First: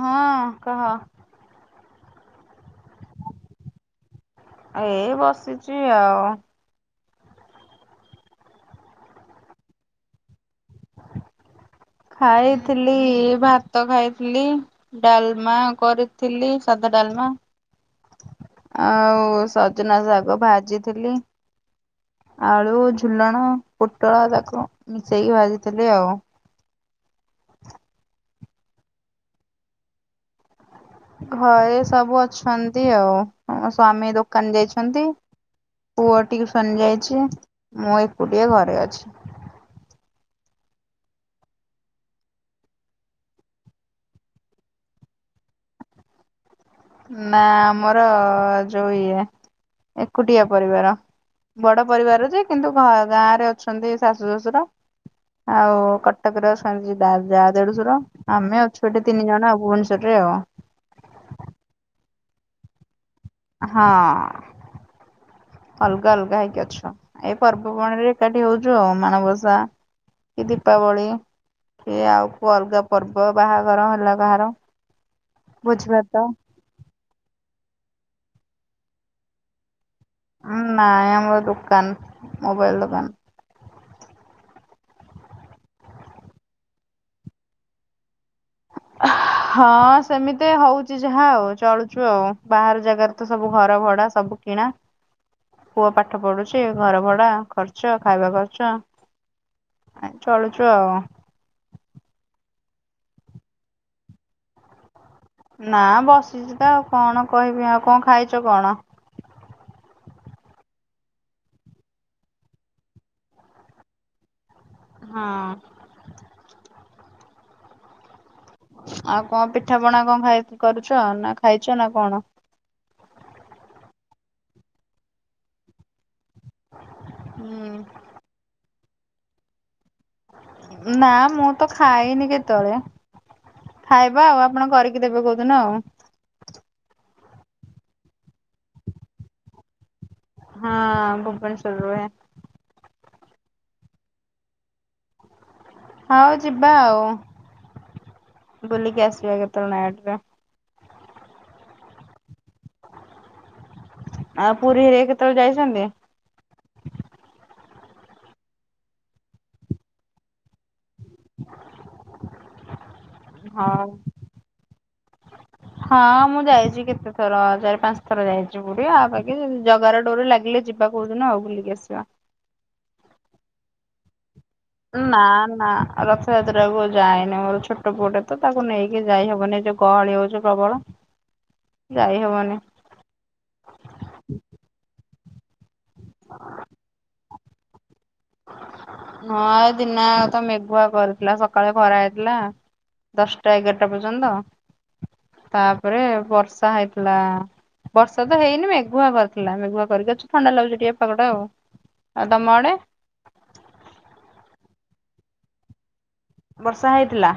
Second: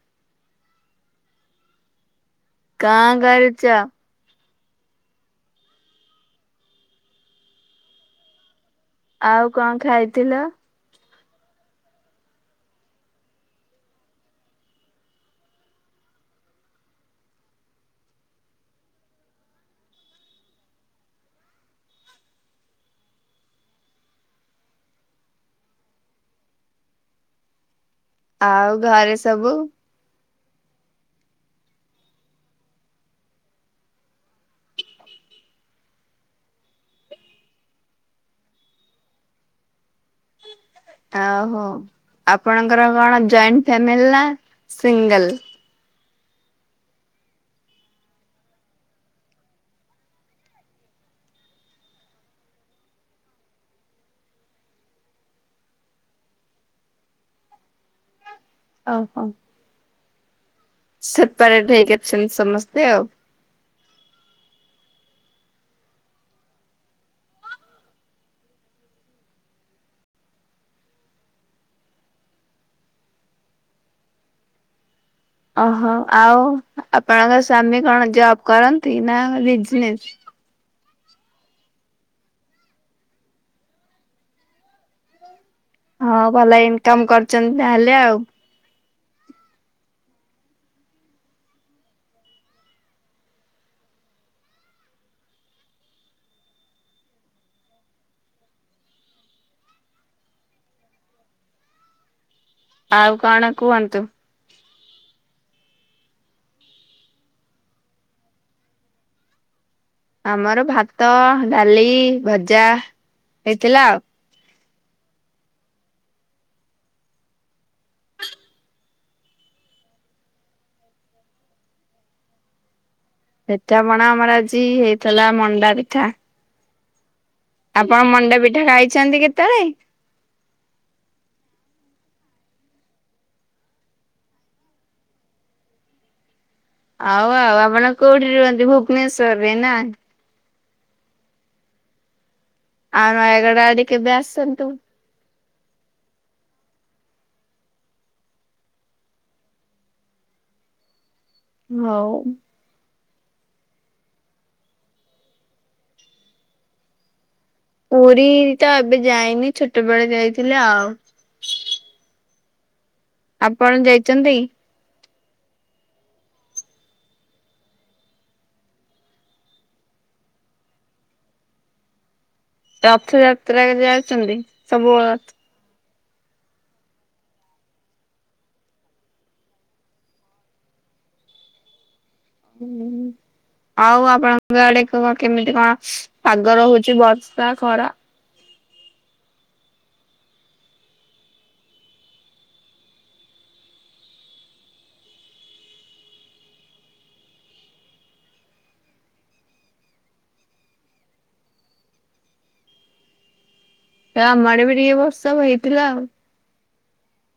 ହଁ କହ। କଣ କରୁଚ? ଏ ବସିଛି ଆଉ। ଆଉ କଣ ଖାଇଥିଲ? ଖାଇଥିଲି ଭାତ ଖାଇଥିଲି, ଡାଲମା କରିଥିଲି ସାଦା ଡ଼ାଲମା ହଁ ଆଉ ସଜନା ଶାଗ ଭାଜିଥିଲି। ଆଳୁ ଝୁଲଣ, ପୋଟଳ ତାକୁ ମିଶେଇକି ଭାଜିଥିଲି ଆଉ। ଆଉ ଘରେ ସବୁ ଘରେ ସବୁ ଅଛନ୍ତି ଆଉ ଆଉ ସ୍ଵାମୀ ଦୋକାନ ଯାଇଛନ୍ତି ପୁଅ ଟିଉସନ ଯାଇଛି ମୁଁ ଏକୁଟିଏ ଘରେ ଅଛି। ଆ ହୋ। ଆପଣଙ୍କର କଣ ଜଏଣ୍ଟ ଫାମିଲି ନା ସିଙ୍ଗଲ? ନା ଆମର ଯୋଉ ଇଏ ଏକୁଟିଆ ପରିବାର। ବଡ ପରିବାର ଯେ କିନ୍ତୁ ଗାଁ ରେ ଅଛନ୍ତି ଶାଶୁ ଶ୍ୱଶୁର ଆଉ କଟକ ରସ ଖଛି ଯା ଦେଢଶୁର ଆମେ ଆଉ ଛୁଆଟେ ତିନି ଜଣ ଆ ଭୁବନେଶ୍ୱରରେ ଆଉ। ସେପାରେ ଠ ଅଛନ୍ତି ସମସ୍ତେ ଆଉ। ହଁ। ଅଲଗା ଅଲଗା ହେଇକି ଅଛ ଏ ପର୍ବପଣିରେ ଏକାଠି ହଉଛୁ ଆଉ ମାଣବସା କି ଦୀପାବଳି କି ଆଉ ଅଲଗା ପର୍ବ ବାହାଘର ହେଲା କାହାର ଭୋଜି ଓହୋ ଭାତ ଆଉ ଆପଣଙ୍କ ସ୍ଵାମୀ କଣ ଜବ କରନ୍ତି ନା ବିଜନେସ୍? [inaudible] ନାଇଁ ଆମର ଦୋକାନ ମୋବାଇଲ ଦୋକାନ। ହଁ ଭଲ ଇନକମ କରିୁଛନ୍ତି ତାହେଲେ ଆଉ। ହଁ ସେମିତି ହଉଛି ଯାହା ଆଉ ଚଳୁଛୁ ଆଉ ବାହହାର ଜାଗାରେ ତ ସବୁ ଘର ଭଡା ସବୁ କିଣା ପୁଅ ପାଠ ପଢୁଛି ଘର ଭଡା ଖର୍ଚ ଖାଇବା ଖର୍ଚ। ଚଳୁଛୁ ଆଉ। ଆଉ କଣ କୁହନ୍ତୁ। ନା ବସିଛି ତ ଆଉ କଣ କହିବି ଆଉ କଣ ଖାଇଛ କଣ। ଆମର ଭାତ ଡାଲି ଭଜା ହେଇଥିଲା ଆଉ। ହଁ। ଆଉ କଣ ପିଠା ପଣା କଣ ଖାଇ କରୁଛ ନା ଖାଇଛ ନା କଣ। ସେଟାପଣା ଆମର ଆଜି ହେଇଥିଲା ମଣ୍ଡା ପିଠା। ଆପଣ ମଣ୍ଡପିଠା ଖାଇଛନ୍ତି କେତେବେଳେ। ନା ମୁଁ ତ ଖାଇନି କେତେବେଳେ। ଖାଇବା ଆଉ ଆପଣ କରିକି ଦେବେ କୋଉଦୁନ ଆଉ। ଆଉ ଆଉ ଆପଣ କୋଉଠି ରୁହନ୍ତି ଭୁବ୍ନେଶ୍ଵର ରେ ନା। ହଁ ଭୁବନେଶ୍ୱର ରୁହେ। ଆଉ ନୟଗଡ ଆଡ କେବେ ଆସନ୍ତୁ। ହଉ ଯିବା ଆଉ ବୁଲିକି ଆସିବା କେତେବେଳେ ନାୟାଗଡରେ। ହଉ। ଆଉ ପୁରୀରେ କେତେବେଳେ ଯାଇଛନ୍ତି। ପୁରୀ ତ ଏବେ ଯାଇନି ଛୋଟବେଳେ ଯାଇଥିଲେ ଆଉ। ଆପଣ ହଁ। ଯାଇଛନ୍ତି। ହଁ ମୁଁ ଯାଇଛି କେତେ ଥର ଚାରି ପାଞ୍ଚ ଥର ଯାଇଛି ପୁରୀ ଆଉ ବାକି ଜଗାର ଡୋରି ଲାଗିଲେ ଯିବ। ଯିବା କୋଉଦୁନ ଆଉ ବୁଲିକି ଆସିବା। ରଥଯାତ୍ରା ଯାଉଛନ୍ତି। ସବୁ ନା ନା। ଉ ରଥଯାତ୍ରା କଉ ଯାଏନି ମୋ ଛୋଟ ପୁଟେ ତ ତାକୁ ନେଇକି ଯାଇହବନି ଏ ଯୋଉ ଗହଳି ହଉଛି ପ୍ରବଳ। ଯାଇ ହବନି ହୁଁ ଆଉ ଆପଣଙ୍କ ଆଡେ କେମିତି କଣ। ପାଗ ରହୁଉଛି ବର୍ଷା ଖରା। ହଁ ଦିନ ତ ମେଘୁଆ କରିଥିଲା ସକାଳେ ଖରା ହେଇଥିଲା। ଦଶ୍ଟା ଏଗାରଟା ପର୍ଯ୍ୟନ୍ତ ତାପରେ ବର୍ଷା ହେଇଥିଲା। ବର୍ଷା ତ ହେଇନି ମେଘୁଆ କରିଥିଲା ମେଘୁଆ କରିକି ଅଛୁ ଥଣ୍ଡା ଲାଗୁଛି ଟିକେ ପାଗଟା ଆଉ। ଆଉ ତମ ଆଡେ। ଏ ଆମ ଆଡେ ବି ଟିକେ ବର୍ଷ ହେଇଥିଲା ଆଉ। ବର୍ଷା ହେଇଥିଲା।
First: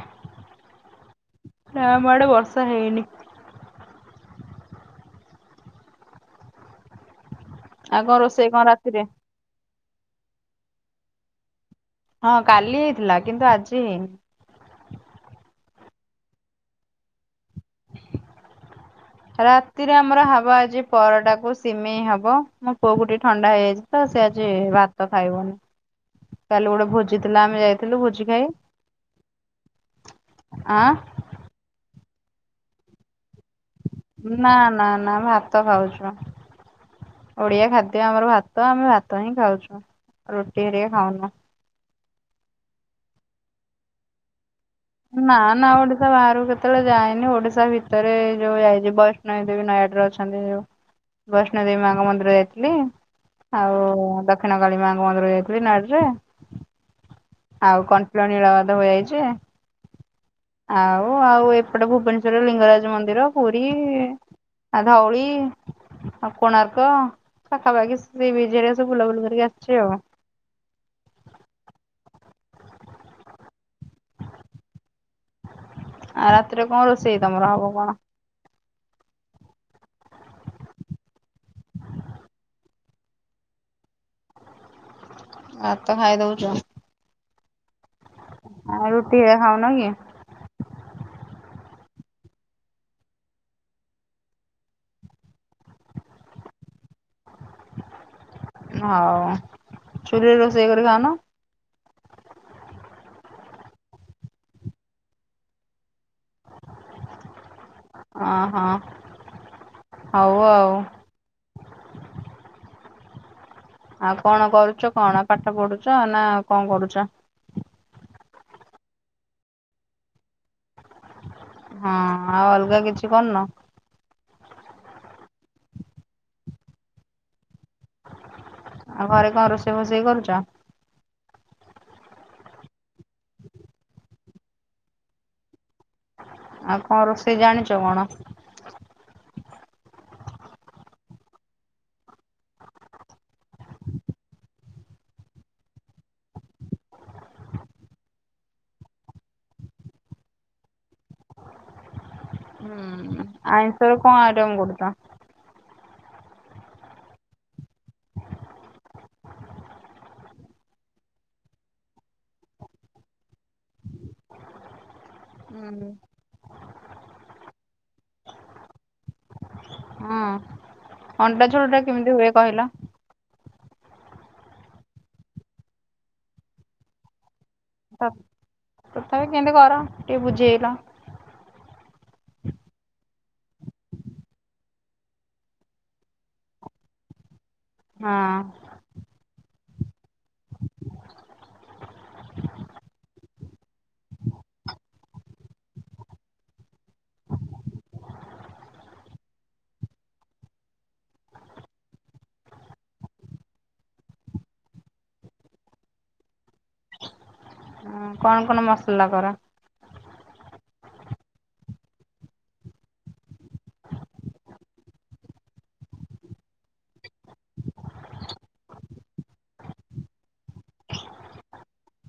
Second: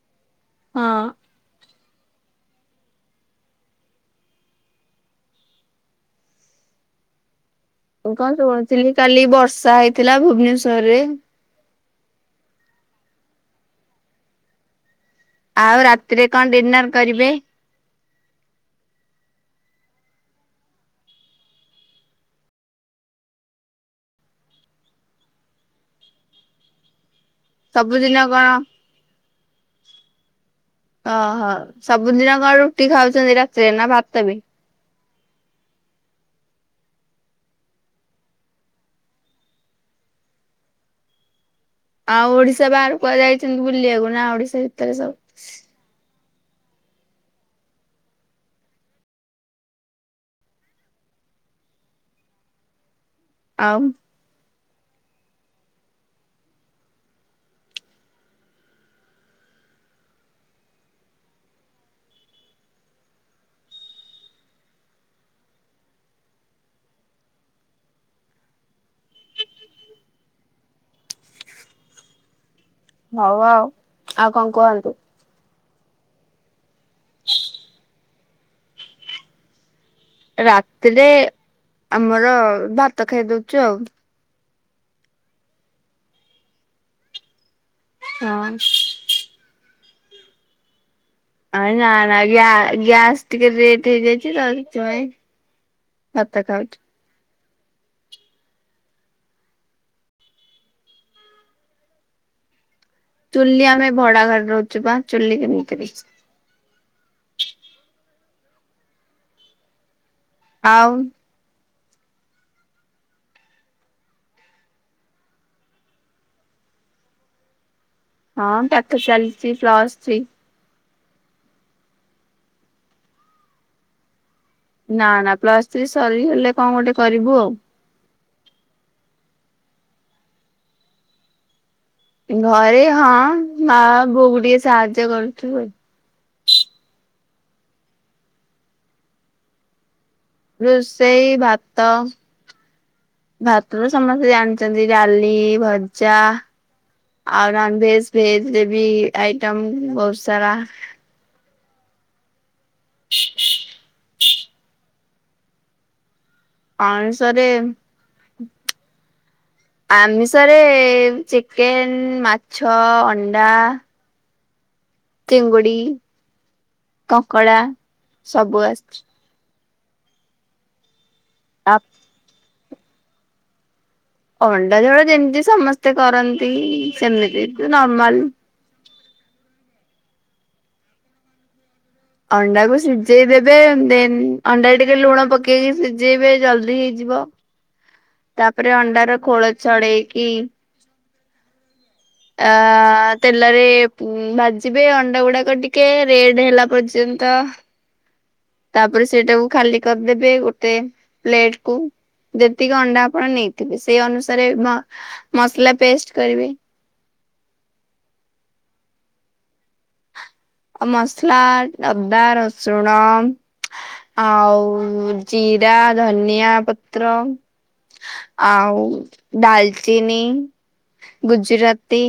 ହଁ। ନା ଆମ ଆଡେ ବର୍ଷା ହେଇନି। ଆଉ ମୁଁ କଣ ରୋଷେଇ ଶୁଣୁଥିଲି ରାତିରେ କାଲି ବର୍ଷା ହେଇଥିଲା ଭୁବନେଶ୍ଵର ରେ। ହଁ କାଲି ହେଇଥିଲା କିନ୍ତୁ ଆଜି ହେଇନି। ଆଉ ରାତିରେ କଣ ଡିନର୍ କରିବେ। ରାତିରେ ଆମର ହବ ଆଜି ପରଟାକୁ ସିମେଇ ହବ ମୋ ପୁଅ କୁ ଟିକେ ଥଣ୍ଡା ହେଇଯାଇଛି ତ। ସେ ଆଜି ଭାତ ଖାଇବନି କାଲି ଗୋଟେ ଭୋ ଭଜିଥିଲା ଆମେ ଯାଇଥିଲୁ ସବୁଦିନ ଭୋଜି ଖାଇ କଣ ଆଁ। ଓହୋ ସବୁଦିନ କଣ ରୁଟି ଖାଉଛନ୍ତି ରା ନା ନା ନା ଭାତ ଖାଉଚୁ। ଓଡିଆ ଖାଦ୍ୟ ଆମର ଭାତ ଆମେ ଭାତ ହିଁ ଖାଉଛୁ। ରୁଟି ହରିକା ଖାଉନୁ। ଆଉ ଓଡିଶା ବାହାର କୁହାଯାଇଛନ୍ତି ବୁଲିବାକୁ ନା ଓଡିଶା ଭି ନା ନା ଓଡିସା ବାହାରକୁ। କେତେବେଳେ ଯାଇନି ଓଡିଶା ଭିତରେ ଯୋଉ ଯଇଛି ବୈଷ୍ଣବୀ ଦେବୀ ନୟାଗଡ ରେ ଅଛନ୍ତି ଯୋଉ। ବୈଷ୍ଣ ଦେବୀ ମାଙ୍କ ମନ୍ଦିର ଯାଇଥିଲି ଆଉ ଦ ଦକ୍ଷିଣ କାଳୀ ମାଙ୍କ ମନ୍ଦର ଯାଇଥିଲି ନୟାଗଡ଼ରେ। ଆଉ କଣ୍ଟିଲୋ ନୀଳମାଧବ ଯାଇଚି। ଆଉ ଆଉ ଏପଟେ ଭୁବନେଶ୍ଵରରେ ଲିଙ୍ଗରାଜ ମନ୍ଦିର ପୁରୀ ଇଇ ଆ ଧଉଳି ଆଉ କୋଣାର୍କ ପାଖାପାଖି ସେ ସି ବିଚ୍ ହେରିକା ସବୁ ବୁଲାବୁଲି କରିକି ଆସିଛି ଆଉ। ହଉ ଆଉ ଆଉ କଣ କୁହନ୍ତୁ? ଆ ରାତିରେ କଣ ରୋଷେଇ ତମର ହବ କଣ? ରାତିରେ ଆମର ଭାତ ଖାଇ ଦଉଛୁ ଆଉ। ଭାତ ଖାଇ ଦଉଛ। ହଁ। ଆଉ ରୁଟି ହେକା ଖାଉନ କି? ନା ନା ଗ୍ୟା ଗ୍ୟାସ ଟିକେ ରେଟ ହେଇଯାଇଛି ସେଥିପାଇଁ ଭାତ ଖାଉଛୁ। ହଉ, ଚୁଲିରେ ରୋଷେଇ କରି ଖାଉନ? ଚୁଲି, ଆମେ ଭଡା ଘରେ ରହୁଛୁ ପା ଚୁଲି କେମିତିରେ ଅଁ ହଁ ହଉ ଆଉ। ଆଉ କଣ କରୁଛ କଣ? କଣ ପାଠ ପଢୁଛ? ନା କଣ କରୁଛ? ହଁ ପାଠ ଚାଲିଛି ପ୍ଲସ୍ ଥ୍ରୀ। ହଁ ଆଉ ଅଲଗା କିଛି କରୁନ? ନା ନା ପ୍ଲସ ଥ୍ରୀ ସରି ଗଲେ କଣ ଗୋଟେ କରିବୁ ଆଉ। ଆଉ ଘରେ କଣ ରୋଷେଇ ଫୋଷେଇ କରୁଛ? ଘରେ, ହଁ ମା ବୋଉକୁ ଟିକେ ସାହାଯ୍ୟ କରୁଛୁ। ଆଉ କଣ ରୋଷେଇ ଜାଣିଛ କଣ? ରୋଷେଇ, ଭାତ ଭାତ ତ ସମସ୍ତେ ଜାଣିଛନ୍ତି। ଡାଲି, ଭଜା। ଆଉ ନନ୍ ଭେଜ ଭେଜ୍ ରେ ବି ଆଇଟମ ବହୁତ ସାରା। ହୁଁ ଆଇଁଷ ରେ କଣ ଆଇଟମ୍ କରୁଛ? ଆଇଁଷ ରେ ଆମିଷରେ ଚିକେନ୍, ମାଛ, ଅଣ୍ଡା। ଚିଙ୍ଗୁଡି, ହୁଁ କଙ୍କଡ଼ା ସବୁ ଆସିଛି। ହୁଁ ଅଣ୍ଡା ଝୋଳଟା କେମିତି ହୁଏ କହିଲ? ଅଣ୍ଡା ଝୋଳ ଯେମିତି ସମସ୍ତେ କରନ୍ତି, ସେମିତି ନର୍ମାଲ୍। ତଥାପି କେମିତି କର ଟିକେ ବୁଝେଇଲ? ଅଣ୍ଡାକୁ ସିଝେଇ ଦେବେ ଦେନ୍ ଅଣ୍ଡା ଟିକେ ଲୁଣ ପକେଇକି ସିଜେଇବେ ଜଲଦି ହେଇଯିବ। ହଁ ତାପରେ ଅଣ୍ଡାର ଖୋଳ ଛଡେଇକି ଅଁ ତେଲରେ ପୁଁ ଭାଜିବେ ଅଣ୍ଡା ଗୁଡାକ ଟିକେ ରେଡ ହେଲା ପର୍ଯ୍ୟନ୍ ତଃ ତାପରେ ସେଇଟାକୁ ଖାଲି କରିଦେବେ ଗୋଟେ ପ୍ଲେଟ୍ କୁ। ଯେତିକି ଅଣ୍ଡା ଆପଣ ନେଇଥିବେ, ସେଇ ଅନୁସାରେ ମ ମସଲା ପେଷ୍ଟ କରିବେ। ହଁ କଣ କଣ ମସଲା କର? ଅ ମସଲା ଅଦା, ରସୁଣ ଆଉ ଜିରା, ଧନିଆ ପତ୍ର ଆଉ ଡାଲ୍ ଚିନି ଗୁଜୁରାତି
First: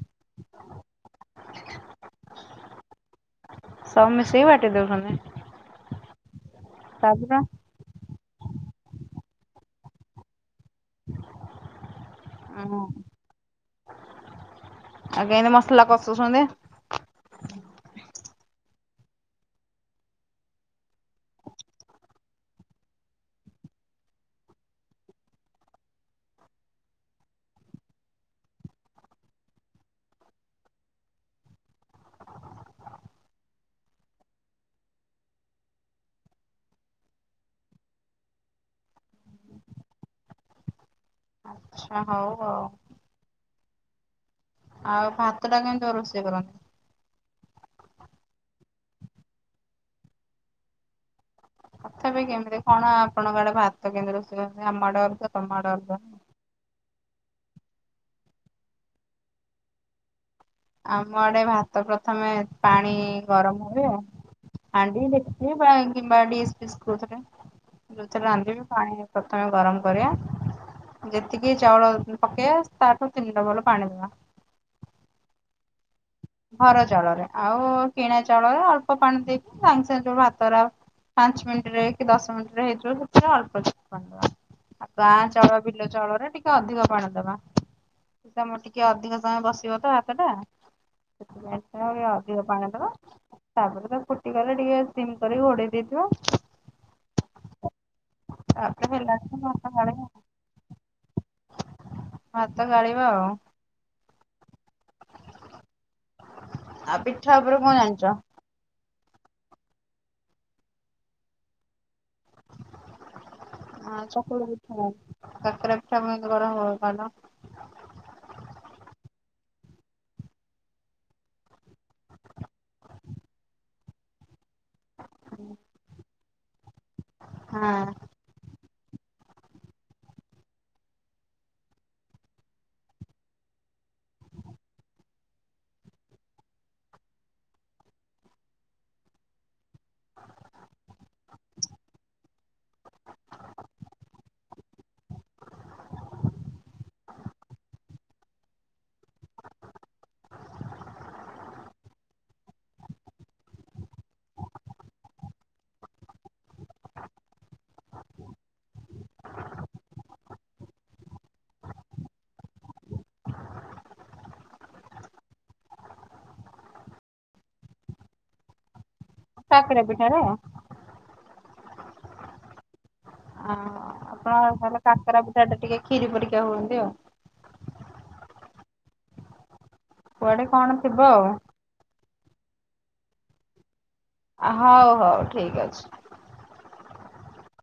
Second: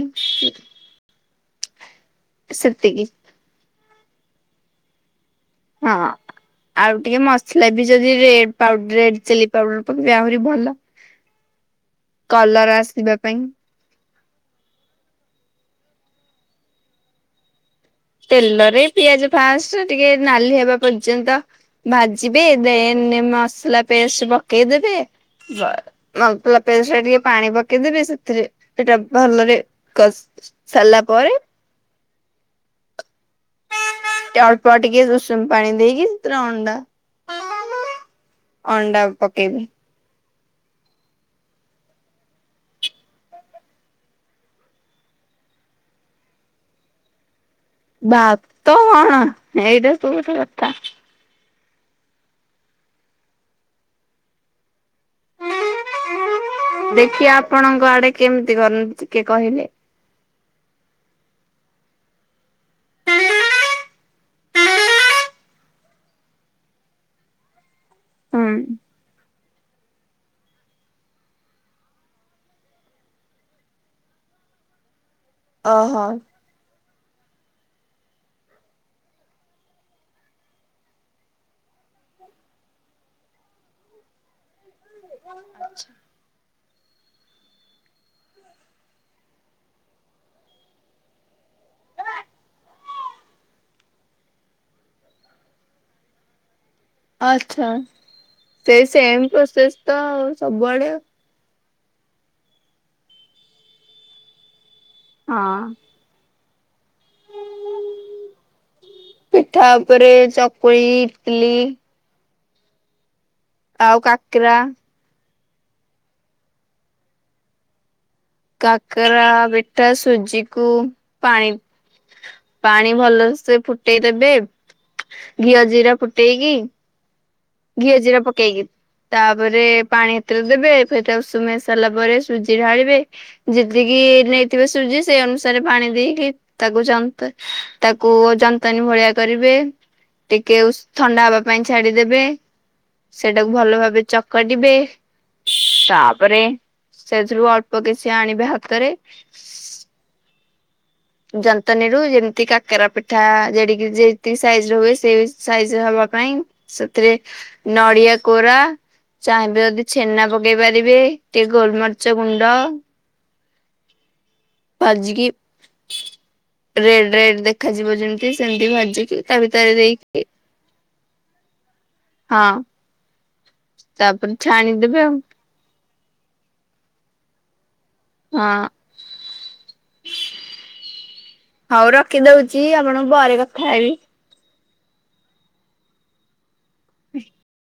ସେତିକି ସବୁ ମିଶେଇ ବାଟି ଦେଉଛନ୍ତି। ହଁ ଆଉ ଟିକେ ମସଲା ବି ଯଦି ରେବ୍ ପାଉଡ୍ରେଟ୍ ଚିଲି ପାଉଡର ପକେଇଲେ ଆହୁରି ଭଲ। ହଁ କଲର୍ ଆସିବା ପାଇଁ। ଆଉ କେମିତି ମସଲା କସୁଛନ୍ତି? ତେଲରେ ପିଆଜ ଫାଷ୍ଟ ଟିକେ ନାଲି ହେବା ପର୍ଯ୍ୟନ୍ତ ଭାଜିବେ। ଦେ ନେ ମସଲା ପେଷ୍ଟ ପକେଇ ଦେବେ। ବାସ ମସଲା ପେଷ୍ଟରେ ଟିକେ ପାଣି ପକେଇଦେବେ। ସେଥିରେ ସେଟା ଭଲରେ କସ୍ ସାରଲା ପରେ ଅଳ୍ପଟିକେ ଉଷୁମ ପାଣି ଦେଇକି ସେଥିରେ ଅଣ୍ଡା ଅଣ୍ଡା ପକେଇବି। ଛା ହୋଉ ହୋଉ। ଆଉ ଭାତଟା କେମିତି ରୋଷେଇ କରନ୍ତି? ଭାତ କଣ ଏଇଟା ସବୁ ସେଇ ବାର୍ଟା। ତଥାପି କେମିତି କଣ ଆପଣଙ୍କ ଆଡେ ଭାତ କେମିତି ରୋଷେଇ କରନ୍ତି ଆମ ଆଡେ ଅଲଗା ତମ ଆଡ଼େ ଅଲଗା। ଦେଖି ଆପଣଙ୍କ ଆଡେ କେମିତି କରନ୍ତି ଟିକେ କହିଲେ? ଆମ ଆଡେ ଭାତ ପ୍ରଥମେ ପାଣି ଗରମ ହୁଏ। ହାଣ୍ଡି ଡେକ୍ଚି ବା ଗିମ୍ୱା ଦିସ୍ ଫିସ କୋଉଥିରେ ଯେଉଥିରେ ହୁଁ। ରାନ୍ଧିବେ ପାଣି ପ୍ରଥମେ ଗରମ କରିବା। ଯେତିକି ଚାଉଳ ପକେଇବା ତାଠୁ ତିନି ଡବଲ୍ ପାଣି ଦେବା। ଅହୋ। ର ଚାଉଳରେ ଆଉ କିଣା ଚାଉଳରେ ଅଳ୍ପ ପାଣି ଦେଇକି ସାଙ୍ଗେ ସାଙ୍ଗେ ଯୋଉ ଭାତଉରା ପାଞ୍ଚ ମିନିଟ ରେ କି ଦଶ ମିନିଟ ରେ ହେଇଯିବ ସେଥିରେ ଅଳ୍ପ [unintelligible] ଆଉ ଗାଁ ଚାଉଳ ବିଲ ଚାଉଳରେ ଟିକେ ଅଧିକ ପାଣି ଦବା ତମ ଟିକେ ଅଧିକ ସମୟ ବସିବ ତ ଭାତଟା। ସେଥିପାଇଁ ତ ଅଧିକ ପାଣି ଦବ। ତାପରେ ତା ଫୁଟି ଗଲେ ଟିକେ ସିମ କରିକି ଘୋଡେଇ ଦେଇଥିବ। ଆଛା ସେଇ ହେଲା ସେମ ଭାତ ପ୍ପ୍ରୋସେସ ତ ଗାଳିବା ସବୁଆଡେ ଆଉ। ଭାତ ଗାଳିବ ଆଉ। ହଁ। ଆଉ ପିଠା ଉପରେ କଣ ଜାଣିଚ? ପିଠା ଉପରେ ଚକୁଳି, ଇଟଲିି ଆଉ ଚକୁଳି କାକରା ପିଠା ଆଉ କାକରା ପିଠା କେମିତି କରାହୁଏ କହିଲ? କାକରା ପିଠା ସୁଜିକୁ ପାଣି ପାଣି ଭଲସେ ଫୁଟେଇ ଦେବେ ଘିଅ ଜିରା ଫୁଟେଇକି ଘିଅ ଜୀରା ପକେଇକି। ତାପରେ ପାଣି ଏଥିରେ ଦେବେ ସେଟ ଉଷୁମାଇ ସାରିଲା ପରେ ସୁଜି ଢାଳିବେ ଯେତିକି କି ନେଇଥିବେ ସୁଜି ସେଇ ଅନୁସାରେ ପାଣି ଦେଇକି ତାକୁ ଯନ୍ତ ତାକୁ ଯନ୍ତନୀ ଭ ସେୟା କରିବେ ଟିକେ ଉଶ୍ ଥଣ୍ଡା ହବା ପାଇଁ ଛାଡିଦେବେ। ସେଟାକୁ ଭଲ ଭାବେ ଚକଟିବେ ତାପରେ ସେଥିରୁ ଅଳ୍ପ କିଛି ଆଣିବା ହାତରେ ଯନ୍ତନୀରୁୁ ଯେମିତି କାକେରା ପିଠା ଜେଡିକି ଯେତିକି ସାଇଜର ହୁଏ ସେଇ ସାଇଜ ହବା ପାଇଁ ସେଥିରେ ନଡିଆ କୋରା ଚାହିଁବେ ଯଦି ଛେନା ପକେଇ ପାରିବେ ଟିକେ ଗୋଲମରିଚ ଗୁଣ୍ଡ। ଭାଜିକି ରେଡ ରେଡ ଦେଖାଯିବ ଯେମିତି ସେମିତି ଭାଜିକି ତାଭିତରେ କାକରା ପିଠାରେ ଦେଇକି ଆ ହଁ। ଓ ତାପରେ ଆପଙ୍କର ତାହାଲେ ଛାଣିଦେବେ ଆଉ କାକରା ପିଠା ଟା ଟିକେ କ୍ଷିରି ପରିକ୍ଷା ହୁଅନ୍ତି ଆଉ। ହଁ। କୁଆଡେ କଣ ଥିବ ଆଉ। ଟିକେ ରୋହୁଚି ଆପଣଙ୍କୁ ପରେ କଥା ହେବି। ଆ ହୋଉ ହୋଉ ଠିକ୍ ଅଛି। [inaudible]